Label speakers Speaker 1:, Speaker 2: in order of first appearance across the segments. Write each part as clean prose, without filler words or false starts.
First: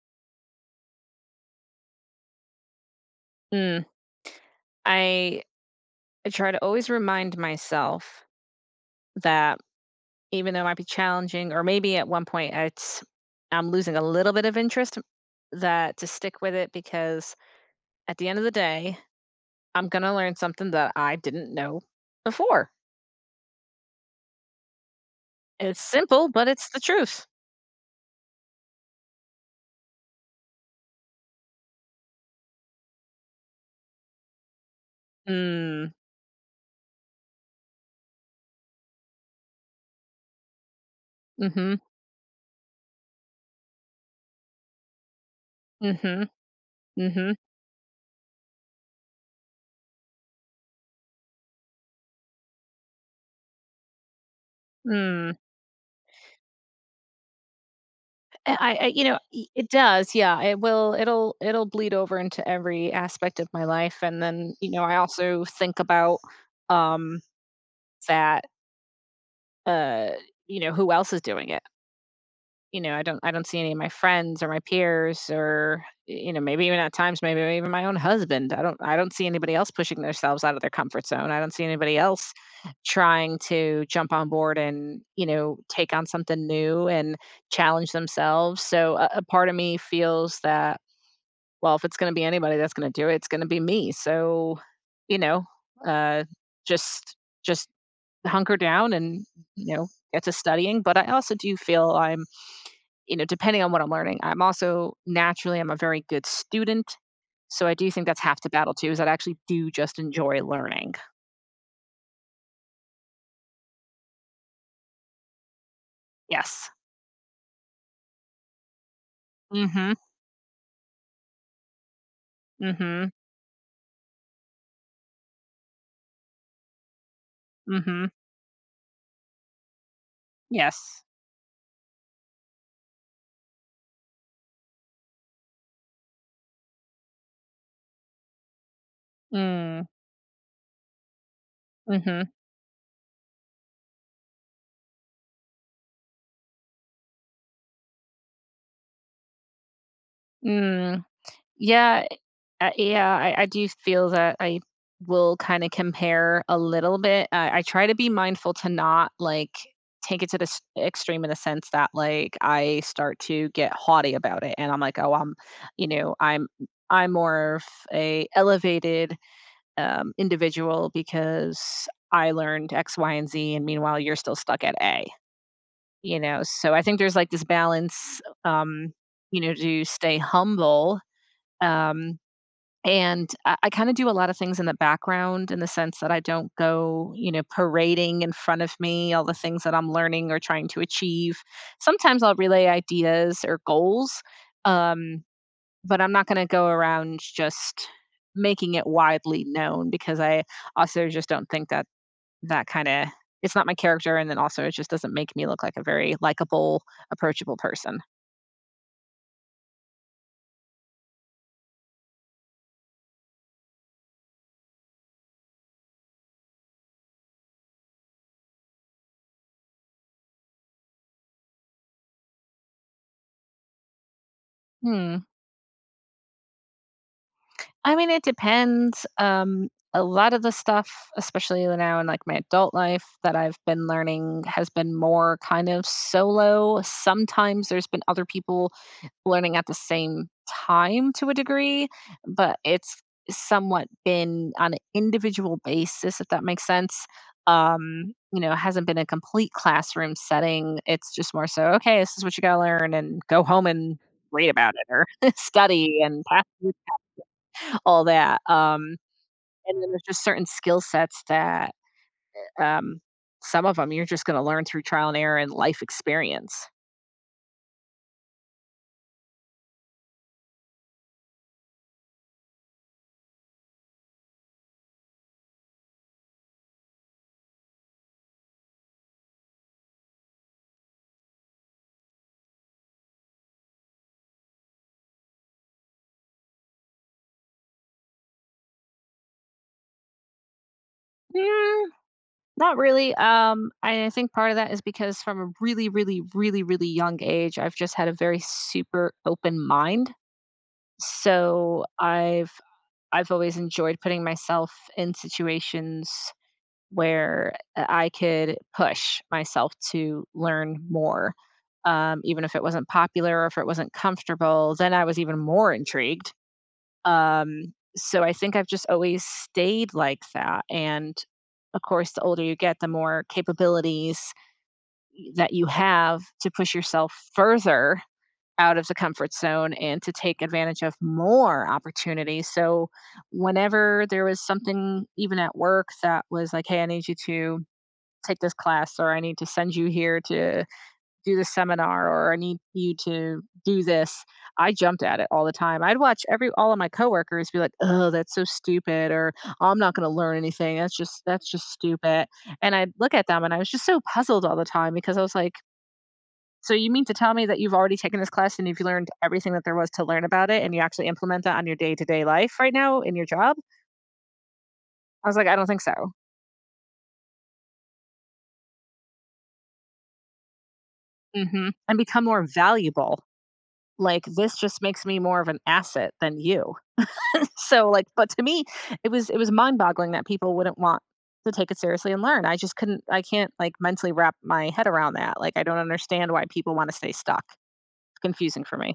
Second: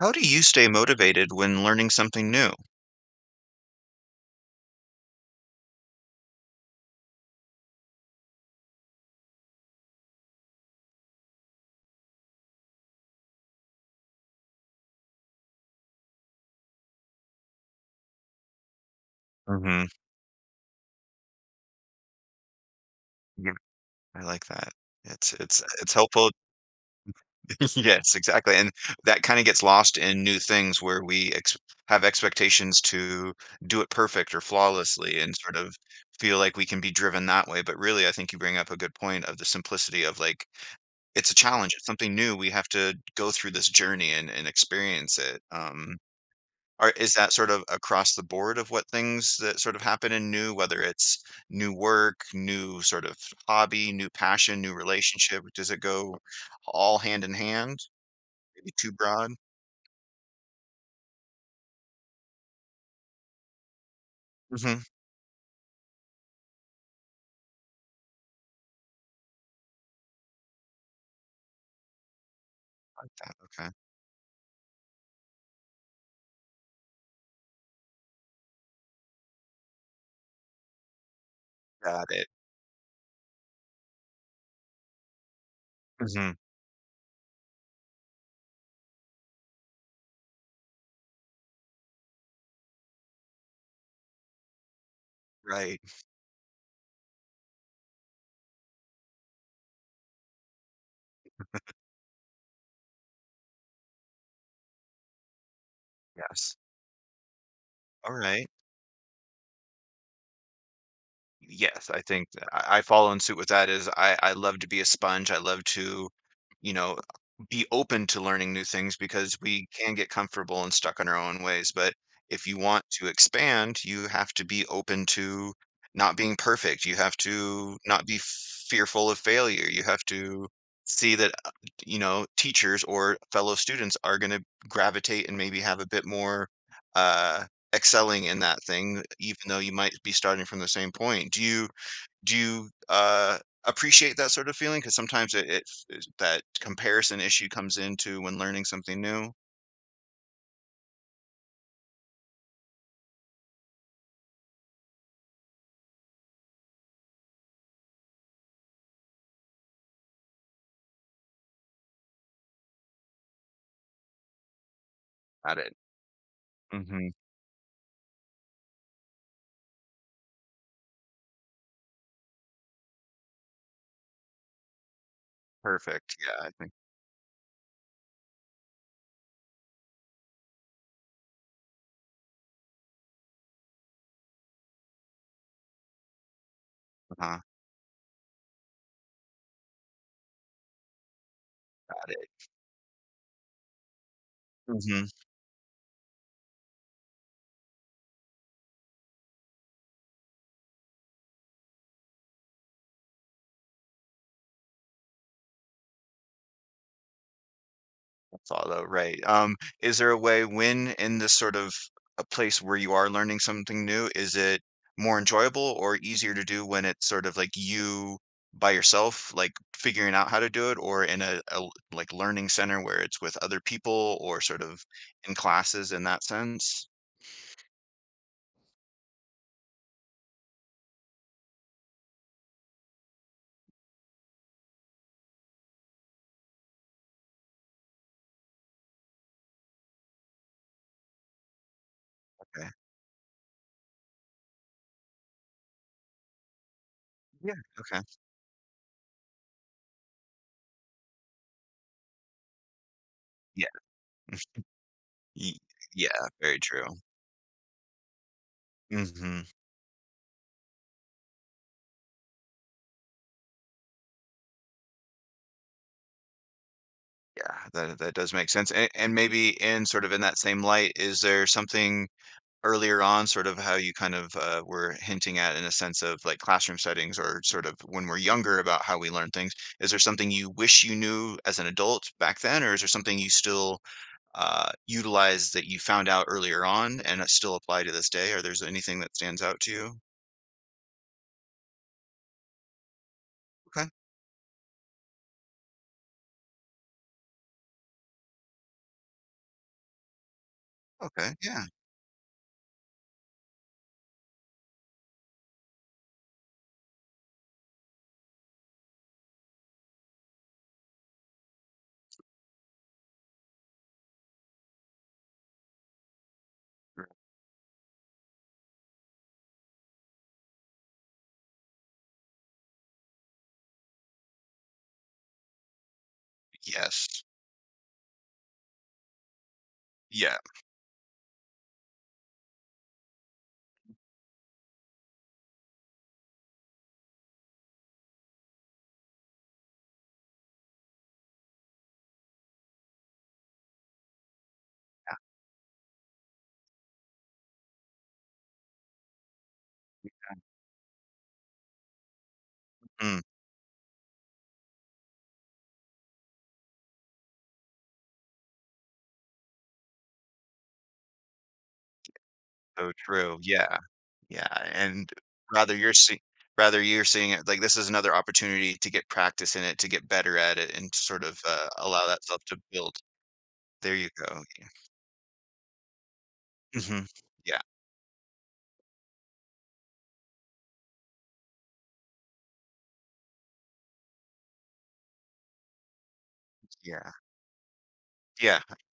Speaker 1: How do you stay motivated when learning something new?
Speaker 2: Mm. I I try to always remind myself that even though it might be challenging, or maybe at one point it's I'm losing a little bit of interest, that to stick with it because at the end of the day,
Speaker 1: Mhm.
Speaker 2: I'm gonna learn something that I didn't know before.
Speaker 1: Yeah, I like that. It's it's
Speaker 2: It's
Speaker 1: it's
Speaker 2: simple,
Speaker 1: helpful.
Speaker 2: but it's the truth.
Speaker 1: Yes, exactly, and that kinda gets lost in new things where we ex have expectations to do it perfect or flawlessly and sort of
Speaker 2: Mm.
Speaker 1: feel like we can be driven that way, but really, I think you bring up a good point of the simplicity of, like, it's a challenge,
Speaker 2: Mhm.
Speaker 1: it's something new, we have to go through this journey and experience it.
Speaker 2: Mhm.
Speaker 1: Or is
Speaker 2: Mhm.
Speaker 1: that sort of across the board of what things that sort of happen in new, whether it's new work, new sort of hobby, new passion, new
Speaker 2: Mm.
Speaker 1: relationship? Does it go all hand in hand? Maybe
Speaker 2: I I
Speaker 1: too
Speaker 2: you know,
Speaker 1: broad?
Speaker 2: i it does, yeah, it will it'll bleed over into every aspect of my life, and then,
Speaker 1: Mhm.
Speaker 2: I also think about, um, that, uh, you know, who else is doing it? You know, I don't I
Speaker 1: Got
Speaker 2: don't see
Speaker 1: okay.
Speaker 2: any of my friends or my peers or, you know, maybe even at times, maybe even my own husband. I don't see anybody else pushing themselves out of their comfort zone. I don't see anybody
Speaker 1: Got it.
Speaker 2: else trying to jump on board and, take on
Speaker 1: Mhm.
Speaker 2: something new and challenge themselves. So a part of me feels that, well, if it's gonna be anybody that's gonna do it, it's gonna be me. So, you know,
Speaker 1: Right.
Speaker 2: uh, just just hunker down and, you know, get to studying. But I also do feel I'm depending on what I'm learning. I'm also naturally I'm a very good
Speaker 1: Yes.
Speaker 2: student, so I do think that's half
Speaker 1: Alright.
Speaker 2: the battle too, is that I actually do just enjoy learning.
Speaker 1: Yes, I think I follow in suit with that is I love to be a sponge. I love to,
Speaker 2: Yes.
Speaker 1: you know, be open to learning new things because we can
Speaker 2: Mhm.
Speaker 1: get comfortable and stuck in our own ways. But if you want to
Speaker 2: Mhm.
Speaker 1: expand, you have to be open to not being perfect. You have to not
Speaker 2: Mhm.
Speaker 1: be fearful of failure. You have to
Speaker 2: Yes.
Speaker 1: see that, you know, teachers or fellow students are going to gravitate and maybe have a bit more uh excelling in that thing, even though you
Speaker 2: Mm.
Speaker 1: might be starting from the same point. Do you
Speaker 2: Mhm.
Speaker 1: do you, uh, appreciate that sort of feeling? Because sometimes that comparison issue comes into when learning something new.
Speaker 2: Mm. Yeah. Yeah, I do feel that I will kind of compare a little bit. I try to be mindful to not like take it to the s- extreme in the sense that like I start to get haughty about it, and I'm like, oh, I'm,
Speaker 1: Got it.
Speaker 2: you know, I'm
Speaker 1: Mhm.
Speaker 2: I'm more of a elevated individual because I learned X, Y, and Z, and meanwhile you're still stuck at A.
Speaker 1: Perfect.
Speaker 2: You know,
Speaker 1: Yeah, I
Speaker 2: so
Speaker 1: think
Speaker 2: I think there's like this balance, to stay humble. Um, and I kind of do a lot of things in the background in the sense that I don't go, you
Speaker 1: uh-huh.
Speaker 2: know, parading in front of me all the things that I'm learning or trying to achieve.
Speaker 1: Got
Speaker 2: Sometimes
Speaker 1: it.
Speaker 2: I'll relay ideas or goals,
Speaker 1: Mhm.
Speaker 2: um, but I'm not going to go around just making it widely known because I also just don't think that that kind of it's not my character and then also it just doesn't make me look like a very likable approachable person.
Speaker 1: Follow right. Is there a way when in this sort of a place where you are learning something new, is it more enjoyable or easier to do when it's sort of like you by yourself, like figuring out how to do it, or in like learning center where it's with other people or sort of
Speaker 2: Hmm.
Speaker 1: in classes in that sense?
Speaker 2: I mean, it depends. A lot of the stuff, especially now in like my adult life, that I've been learning has been more kind of solo. Sometimes there's been other people learning at the same time to a degree, but
Speaker 1: Okay.
Speaker 2: it's somewhat been on an individual basis, if that makes sense.
Speaker 1: Yeah. Okay.
Speaker 2: You know, it hasn't been a complete classroom setting. It's just more so, okay, this is what you gotta learn and go home
Speaker 1: Yeah.
Speaker 2: and read about it or
Speaker 1: Ye-
Speaker 2: study and
Speaker 1: Yeah.
Speaker 2: pass
Speaker 1: Very true.
Speaker 2: all that.
Speaker 1: Hmm.
Speaker 2: And then there's just certain skill sets that um, some of them you're just going to learn through trial and error and life experience.
Speaker 1: Yeah. That does make sense. And maybe in sort of in that same light, is there something earlier on, sort of how you kind of were hinting at in a sense of like classroom settings or sort of when we're younger about how we learn things. Is there something you wish you knew as an adult back then, or is there something you still utilize that you found out earlier on and it still apply to this day? Or there's anything that stands out to you?
Speaker 2: Mm, not really.
Speaker 1: Okay.
Speaker 2: I think part of that is because from a really, really, really, really young age, I've just had a very super open mind.
Speaker 1: Okay. Yeah.
Speaker 2: So I've always enjoyed putting myself in situations where I could push myself to learn more. Even if it wasn't popular or if it wasn't comfortable, then I was even more intrigued. So I think I've just always stayed like that. And of course, the older you get, the more capabilities that you have to push yourself
Speaker 1: Yes.
Speaker 2: further out of the comfort zone and to
Speaker 1: Yeah.
Speaker 2: take advantage of more opportunities. So, whenever there was something, even at work, that was like, hey, I need you to take this class or I need to send you here to do this seminar or I need you to do this. I jumped at it all the time. I'd watch every all of my coworkers be like, "Oh, that's so stupid," or "Oh, I'm not going to learn anything. That's just stupid." And I'd look
Speaker 1: Mm,
Speaker 2: at them and I was just so puzzled all the time because I was like, "So you mean to tell me that you've already taken this class and you've learned everything that there was to learn about it and you actually implement that on your day-to-day life right
Speaker 1: so
Speaker 2: now in your
Speaker 1: true.
Speaker 2: job?"
Speaker 1: Yeah. Yeah, and
Speaker 2: I was like, "I don't
Speaker 1: rather
Speaker 2: think so."
Speaker 1: you're see rather you're seeing it like this is another opportunity to get practice in it, to get better at it, and to sort of,
Speaker 2: Hmm.
Speaker 1: uh,
Speaker 2: And
Speaker 1: allow that
Speaker 2: become
Speaker 1: stuff
Speaker 2: more
Speaker 1: to build.
Speaker 2: valuable,
Speaker 1: There you
Speaker 2: like,
Speaker 1: go.
Speaker 2: this
Speaker 1: Yeah.
Speaker 2: just makes me more of an asset than you.
Speaker 1: Mhm. Yeah,
Speaker 2: So, like, but to me it was mind boggling that people wouldn't want to take it seriously and learn. I just couldn't i can't like mentally wrap my head around that, like, I don't understand why people want to
Speaker 1: yeah,
Speaker 2: stay stuck. It's
Speaker 1: yeah.
Speaker 2: confusing for me.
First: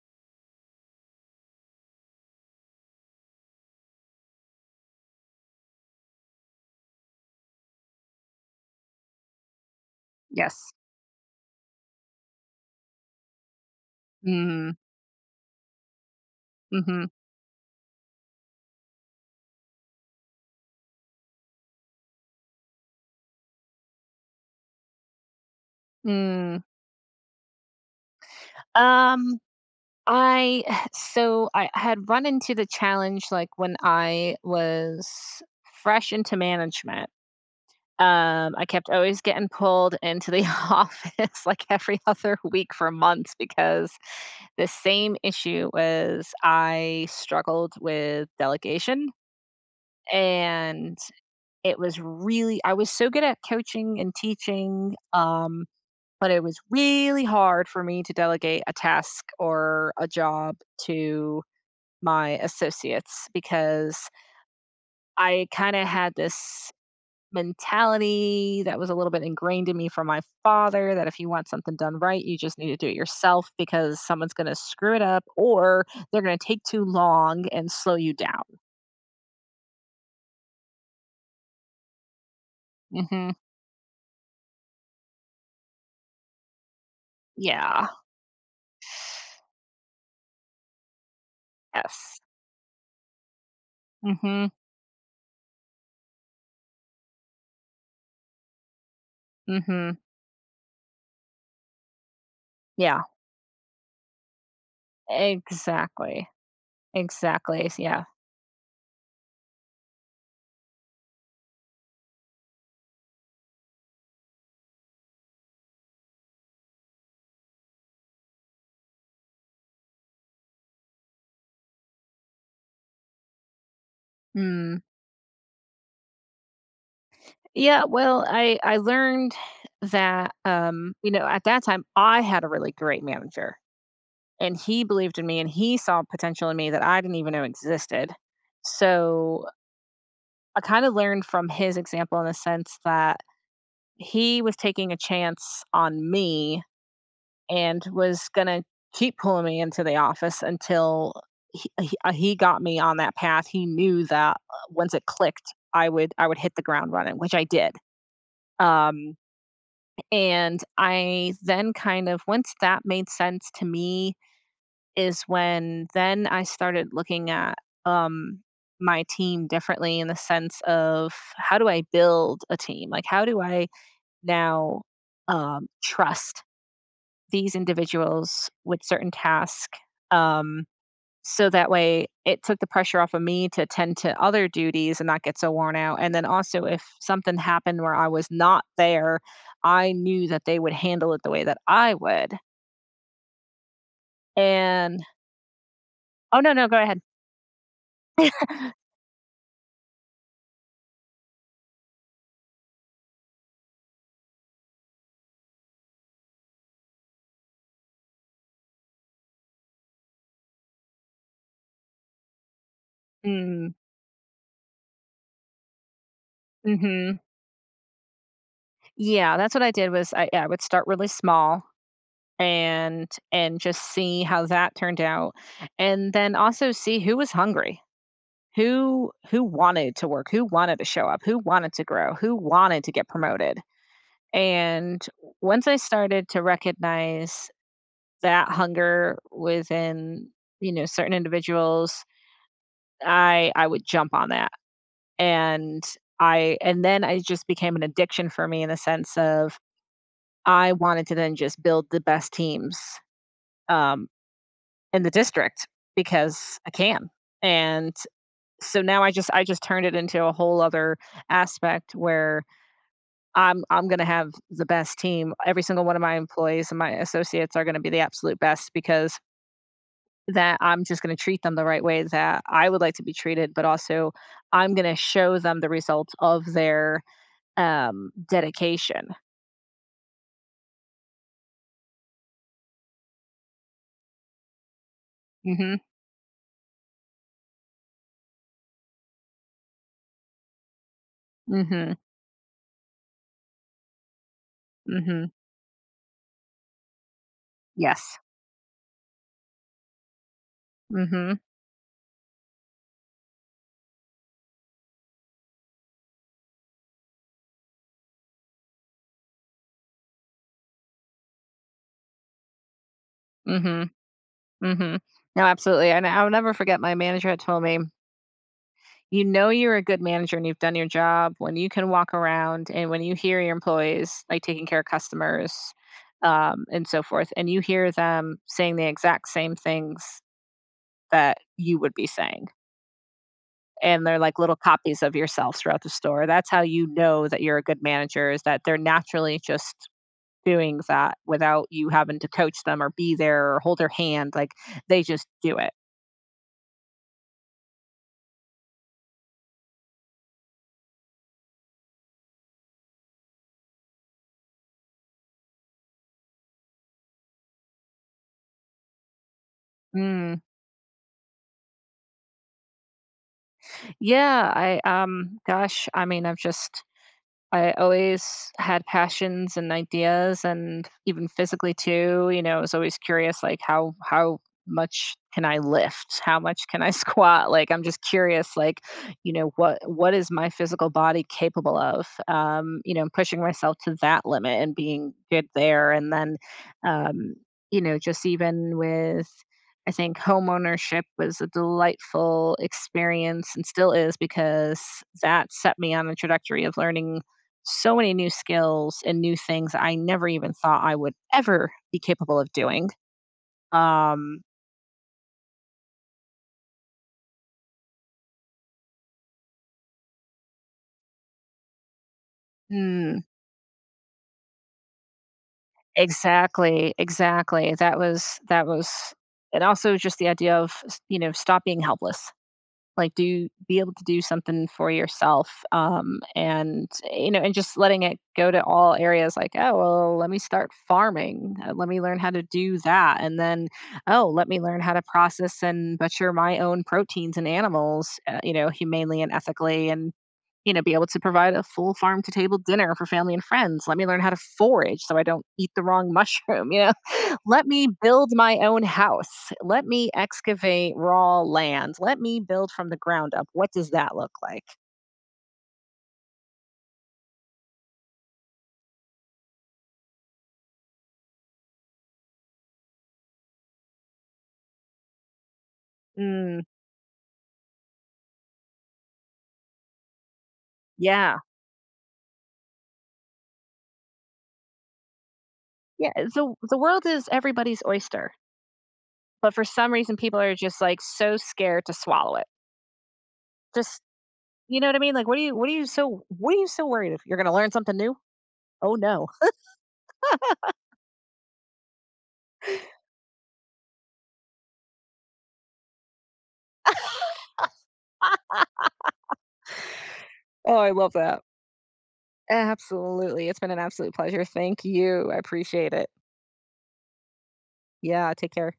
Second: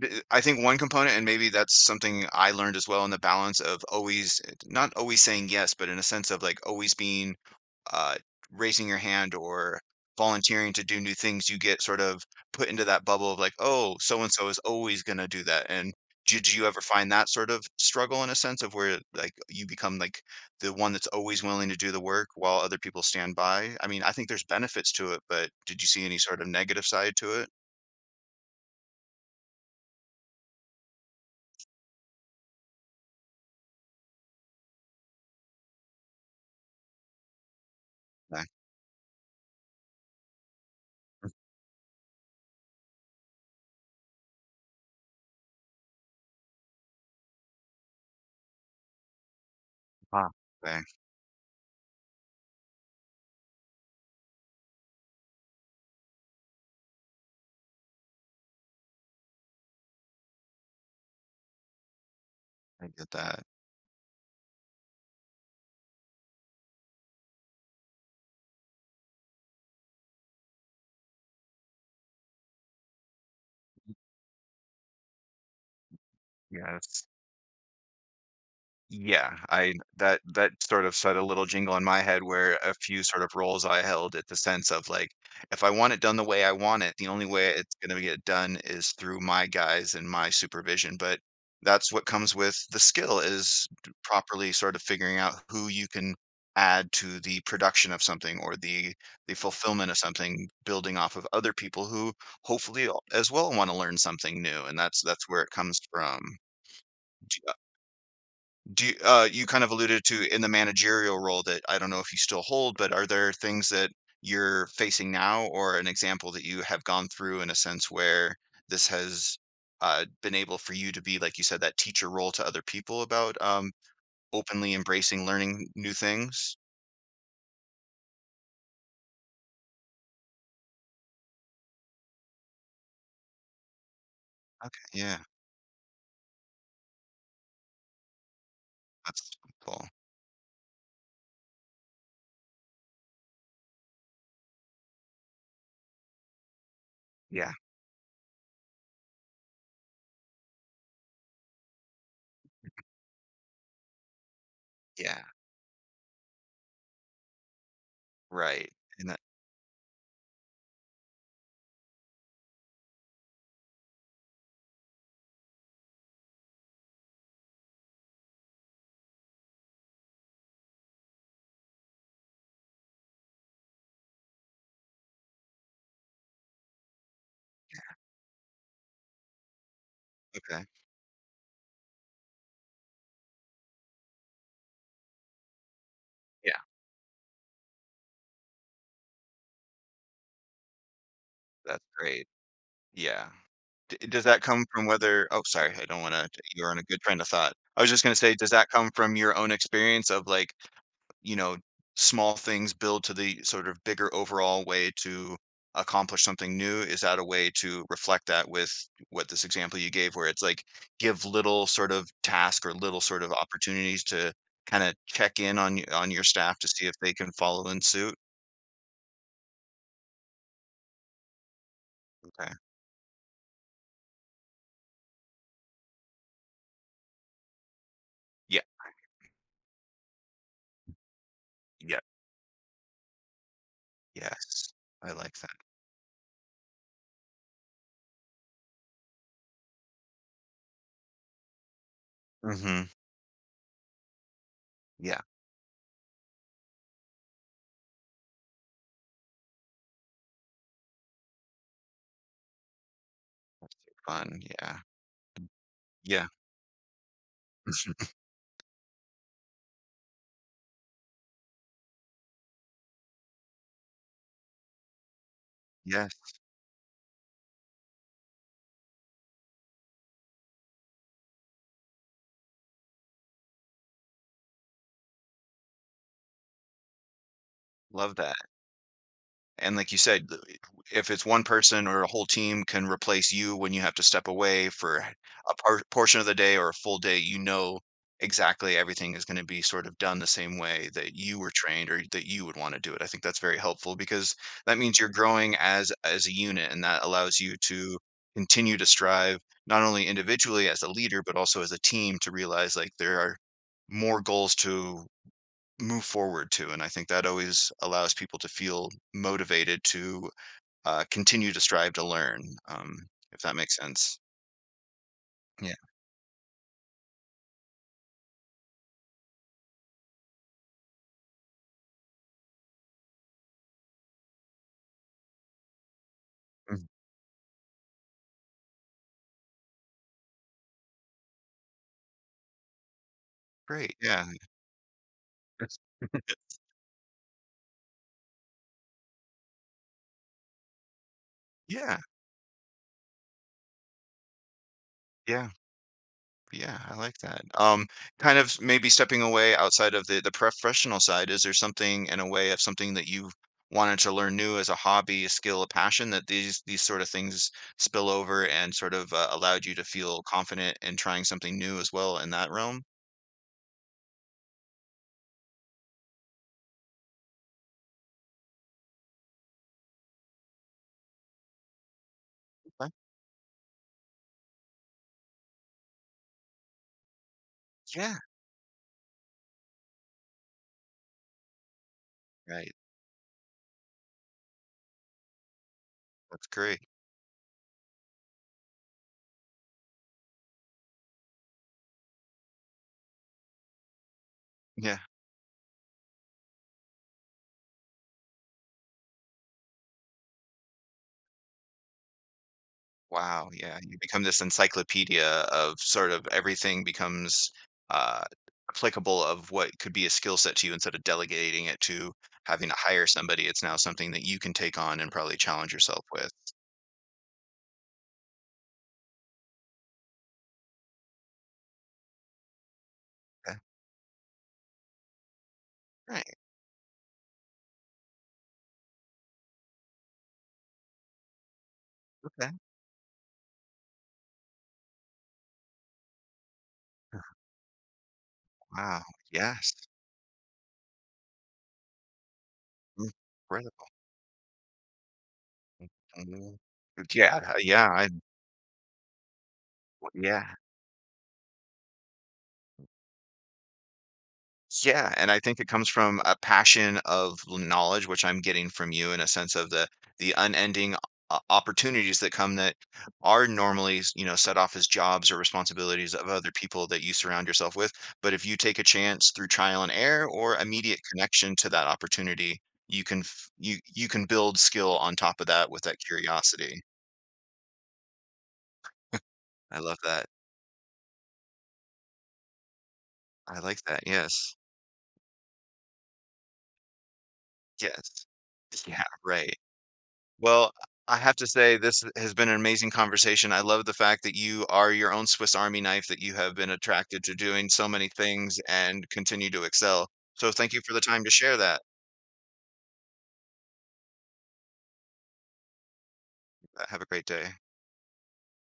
Speaker 1: I think one component, and maybe that's something I learned as well in the balance of not always saying yes, but in a sense of like always being uh, raising your hand or
Speaker 2: Yes.
Speaker 1: volunteering to do new things, you get sort of put into that bubble of like, oh, so and so is
Speaker 2: Mm.
Speaker 1: always going to do that. And did you ever
Speaker 2: Mm-hmm.
Speaker 1: find that sort of struggle in a sense of where like you become like the one that's always willing to do the work while other people stand by? I mean, I think there's benefits to it, but did you see any sort of
Speaker 2: Mm.
Speaker 1: negative side to it?
Speaker 2: um I So I had run into the challenge like when I was fresh into management.
Speaker 1: Like,
Speaker 2: I kept always getting pulled into the office like every other week for months because the same issue was I struggled with delegation,
Speaker 1: ah, okay,
Speaker 2: and it was really, I was so good at coaching and teaching, but it was really hard for me to delegate a task or a job to my
Speaker 1: I get
Speaker 2: associates
Speaker 1: that.
Speaker 2: because I kind of had this mentality that was a little bit ingrained in me from my father that if you want something done right, you just need to do it yourself because someone's going to screw it up or they're going to take too
Speaker 1: Yes.
Speaker 2: long and slow you down.
Speaker 1: Yeah, I that that sort of set a little jingle in my head where a few sort
Speaker 2: Mhm.
Speaker 1: of roles I held at the sense of like, if I want it done the way I want it, the only way it's
Speaker 2: Yeah.
Speaker 1: going to get done is through my guys and my supervision. But that's what
Speaker 2: Yes.
Speaker 1: comes with the skill is
Speaker 2: Mhm.
Speaker 1: properly sort of figuring out who you can add to the production of something or the fulfillment of
Speaker 2: Mhm.
Speaker 1: something, building off of other people who
Speaker 2: Yeah.
Speaker 1: as well want to learn something new. And that's where it comes from.
Speaker 2: Exactly. Exactly. Yeah.
Speaker 1: You kind of alluded to in the managerial role that I don't know if you still hold, but are there things that you're facing now or an example that you have gone through in a sense where this has been able for you to be, like you said, that teacher role to other people about openly
Speaker 2: Mm.
Speaker 1: embracing learning new things?
Speaker 2: Yeah, well, I learned that, you know, at that time I had a really great manager and
Speaker 1: Okay.
Speaker 2: he believed
Speaker 1: Yeah.
Speaker 2: in me and he saw potential in me that I didn't even know existed.
Speaker 1: That's
Speaker 2: So
Speaker 1: cool.
Speaker 2: I kind of learned from his example in the sense that he was taking a chance on me
Speaker 1: Yeah.
Speaker 2: and was going to keep pulling me into the office until he got me on that path. He knew that once it
Speaker 1: Yeah.
Speaker 2: clicked, I would hit the ground running, which I did.
Speaker 1: Right. And
Speaker 2: Um,
Speaker 1: that,
Speaker 2: and I then kind of once that made sense to me is when then I started looking at, um, my team differently in the sense of how do I build a team? Like, how do I now, trust these individuals with certain tasks? Um,
Speaker 1: okay.
Speaker 2: so that way it took the pressure off of me to attend to other duties and not get so worn out. And then
Speaker 1: Yeah.
Speaker 2: also, if something happened where I was not there, I knew that they would handle it the way that
Speaker 1: That's
Speaker 2: I
Speaker 1: great.
Speaker 2: would.
Speaker 1: Yeah. D Does that come from
Speaker 2: And
Speaker 1: whether oh, sorry, I don't wanna
Speaker 2: oh, no, no,
Speaker 1: you're on
Speaker 2: go
Speaker 1: a good
Speaker 2: ahead.
Speaker 1: train of thought. I was just gonna say, does that come from your own experience of, like, you know, small things build to the sort of bigger overall way to accomplish something new? Is that a way to reflect that with what this example you gave where it's, like, give little sort of task or little sort of
Speaker 2: Mm.
Speaker 1: opportunities to kinda check in on y on your staff to see if they
Speaker 2: Mhm.
Speaker 1: can follow in suit?
Speaker 2: Yeah, that's what I did was I would start really small
Speaker 1: Okay.
Speaker 2: and just see how that turned out, and then also see who was hungry,
Speaker 1: Yeah,
Speaker 2: who wanted to work, who wanted to show up, who wanted to
Speaker 1: yeah,
Speaker 2: grow, who wanted to get promoted.
Speaker 1: yes.
Speaker 2: And
Speaker 1: I like that.
Speaker 2: once I started to recognize that hunger within, you know, certain individuals,
Speaker 1: Mhm.
Speaker 2: I would jump on that.
Speaker 1: Yeah,
Speaker 2: And and then I just became an addiction for me in the sense of I wanted to then just build the best teams, um,
Speaker 1: fun, yeah.
Speaker 2: in the district
Speaker 1: Yeah.
Speaker 2: because I can. And so now I just turned it into a whole other aspect where I'm going to have the best team. Every single one of
Speaker 1: Yes,
Speaker 2: my employees and my associates are going to be the absolute best because that I'm just going to treat them the right way that I would like to be treated, but also I'm going to show them the results of their
Speaker 1: love that,
Speaker 2: dedication.
Speaker 1: and like you said, the if it's one person or a whole team can replace you when you have to step away for a
Speaker 2: Mm-hmm.
Speaker 1: portion of the day or a full day, you know exactly everything is gonna be sort of done the same way that you were trained
Speaker 2: Mm-hmm.
Speaker 1: or that you would wanna do it. I think that's very helpful because that means you're
Speaker 2: Mm-hmm.
Speaker 1: growing as a unit, and that allows you to
Speaker 2: Yes.
Speaker 1: continue to strive, not only individually as a leader,
Speaker 2: Mm-hmm.
Speaker 1: but also as a team to realize, like, there are more goals to move forward to. And I think that always allows people to feel motivated to continue to strive to learn, um, if that makes
Speaker 2: Mm-hmm.
Speaker 1: sense.
Speaker 2: Mhm. No,
Speaker 1: Yeah.
Speaker 2: absolutely, and I'll never forget my manager had told me, "You know you're a good manager and you've done your job when you can walk around and when you hear your employees, like, taking care of customers, and
Speaker 1: Mhm.
Speaker 2: so forth, and you hear them saying the exact same things that you would be saying,
Speaker 1: Great.
Speaker 2: and they're
Speaker 1: Yeah.
Speaker 2: like little copies of yourself
Speaker 1: That's-
Speaker 2: throughout the store. That's how you know that you're a good manager is that they're naturally just doing that without you
Speaker 1: Yeah.
Speaker 2: having to coach them or be there or hold their hand, like, they just
Speaker 1: Yeah.
Speaker 2: do it."
Speaker 1: Yeah. I like that. Kind of maybe stepping away outside of the professional side, is there something in a way of something that you've wanted to learn new as a hobby, a skill, a passion that these sort of things spill over and sort of, allowed you to feel
Speaker 2: Mm.
Speaker 1: confident in trying something new as well in that realm?
Speaker 2: Yeah, I gosh, I mean, I've just I always had passions and ideas and even physically too, you know, I was
Speaker 1: Okay.
Speaker 2: always curious like how much can I lift? How much can I squat? Like I'm just
Speaker 1: Yeah.
Speaker 2: curious like, you know, what is my physical body capable of?
Speaker 1: Right.
Speaker 2: You know, and pushing myself to that limit and being good there and then
Speaker 1: That's great.
Speaker 2: um, you know, just even with I think homeownership was a delightful experience and still is because
Speaker 1: Yeah.
Speaker 2: that set me on a trajectory of learning so many new skills and new things I never even thought I would ever be capable of doing.
Speaker 1: Wow, yeah, you become
Speaker 2: Um,
Speaker 1: this encyclopedia of sort of everything becomes, uh, applicable of what could be a skill set to you instead of delegating it to having to hire
Speaker 2: mm,
Speaker 1: somebody, it's now something that you can take on and probably challenge yourself with.
Speaker 2: exactly, exactly. And also just the idea of, you know, stop being helpless. Like, do
Speaker 1: Okay,
Speaker 2: be able to do something for yourself,
Speaker 1: right,
Speaker 2: and, you know, and just letting it go to all areas. Like, oh well, let me start farming, let me learn how to
Speaker 1: okay.
Speaker 2: do that. And then, oh, let me learn how to process and butcher my own proteins and animals, you know,
Speaker 1: Wow,
Speaker 2: humanely and
Speaker 1: yes.
Speaker 2: ethically, and, you know, be able to provide a full farm to table dinner for family and friends.
Speaker 1: Incredible.
Speaker 2: Let me learn how to forage so I don't eat the wrong
Speaker 1: Mhm.
Speaker 2: mushroom. You know,
Speaker 1: Yeah,
Speaker 2: let me
Speaker 1: yeah, I
Speaker 2: build my own house. Let me
Speaker 1: yeah.
Speaker 2: excavate raw land. Let me build from the ground up. What does that look like?
Speaker 1: Yeah, and I think it comes from a passion of knowledge, which I'm getting from you in a sense of the unending opportunities that come that are normally, you know, set off as jobs or responsibilities of other
Speaker 2: Mm.
Speaker 1: people that you surround yourself with. But if you take a chance through trial and error or immediate
Speaker 2: Yeah.
Speaker 1: connection to that opportunity, you can you can build skill on top of that with that
Speaker 2: Yeah. The
Speaker 1: curiosity.
Speaker 2: world is everybody's oyster. But for
Speaker 1: I
Speaker 2: some
Speaker 1: love
Speaker 2: reason,
Speaker 1: that.
Speaker 2: people are just like so scared to swallow it.
Speaker 1: I like
Speaker 2: Just,
Speaker 1: that. Yes.
Speaker 2: you know what I mean? Like, what are you so, what are you so worried if you're going to learn something new?
Speaker 1: Yes.
Speaker 2: Oh,
Speaker 1: Yeah,
Speaker 2: no.
Speaker 1: right. Well, I have to say this has been an amazing conversation. I love the fact that you are your own Swiss Army knife, that you have been attracted to doing so many things and continue to excel. So thank
Speaker 2: Oh,
Speaker 1: you
Speaker 2: I
Speaker 1: for the
Speaker 2: love
Speaker 1: time to
Speaker 2: that.
Speaker 1: share that.
Speaker 2: Absolutely. It's been an absolute pleasure. Thank you. I appreciate it.
Speaker 1: Have a great day.
Speaker 2: Yeah. Take care.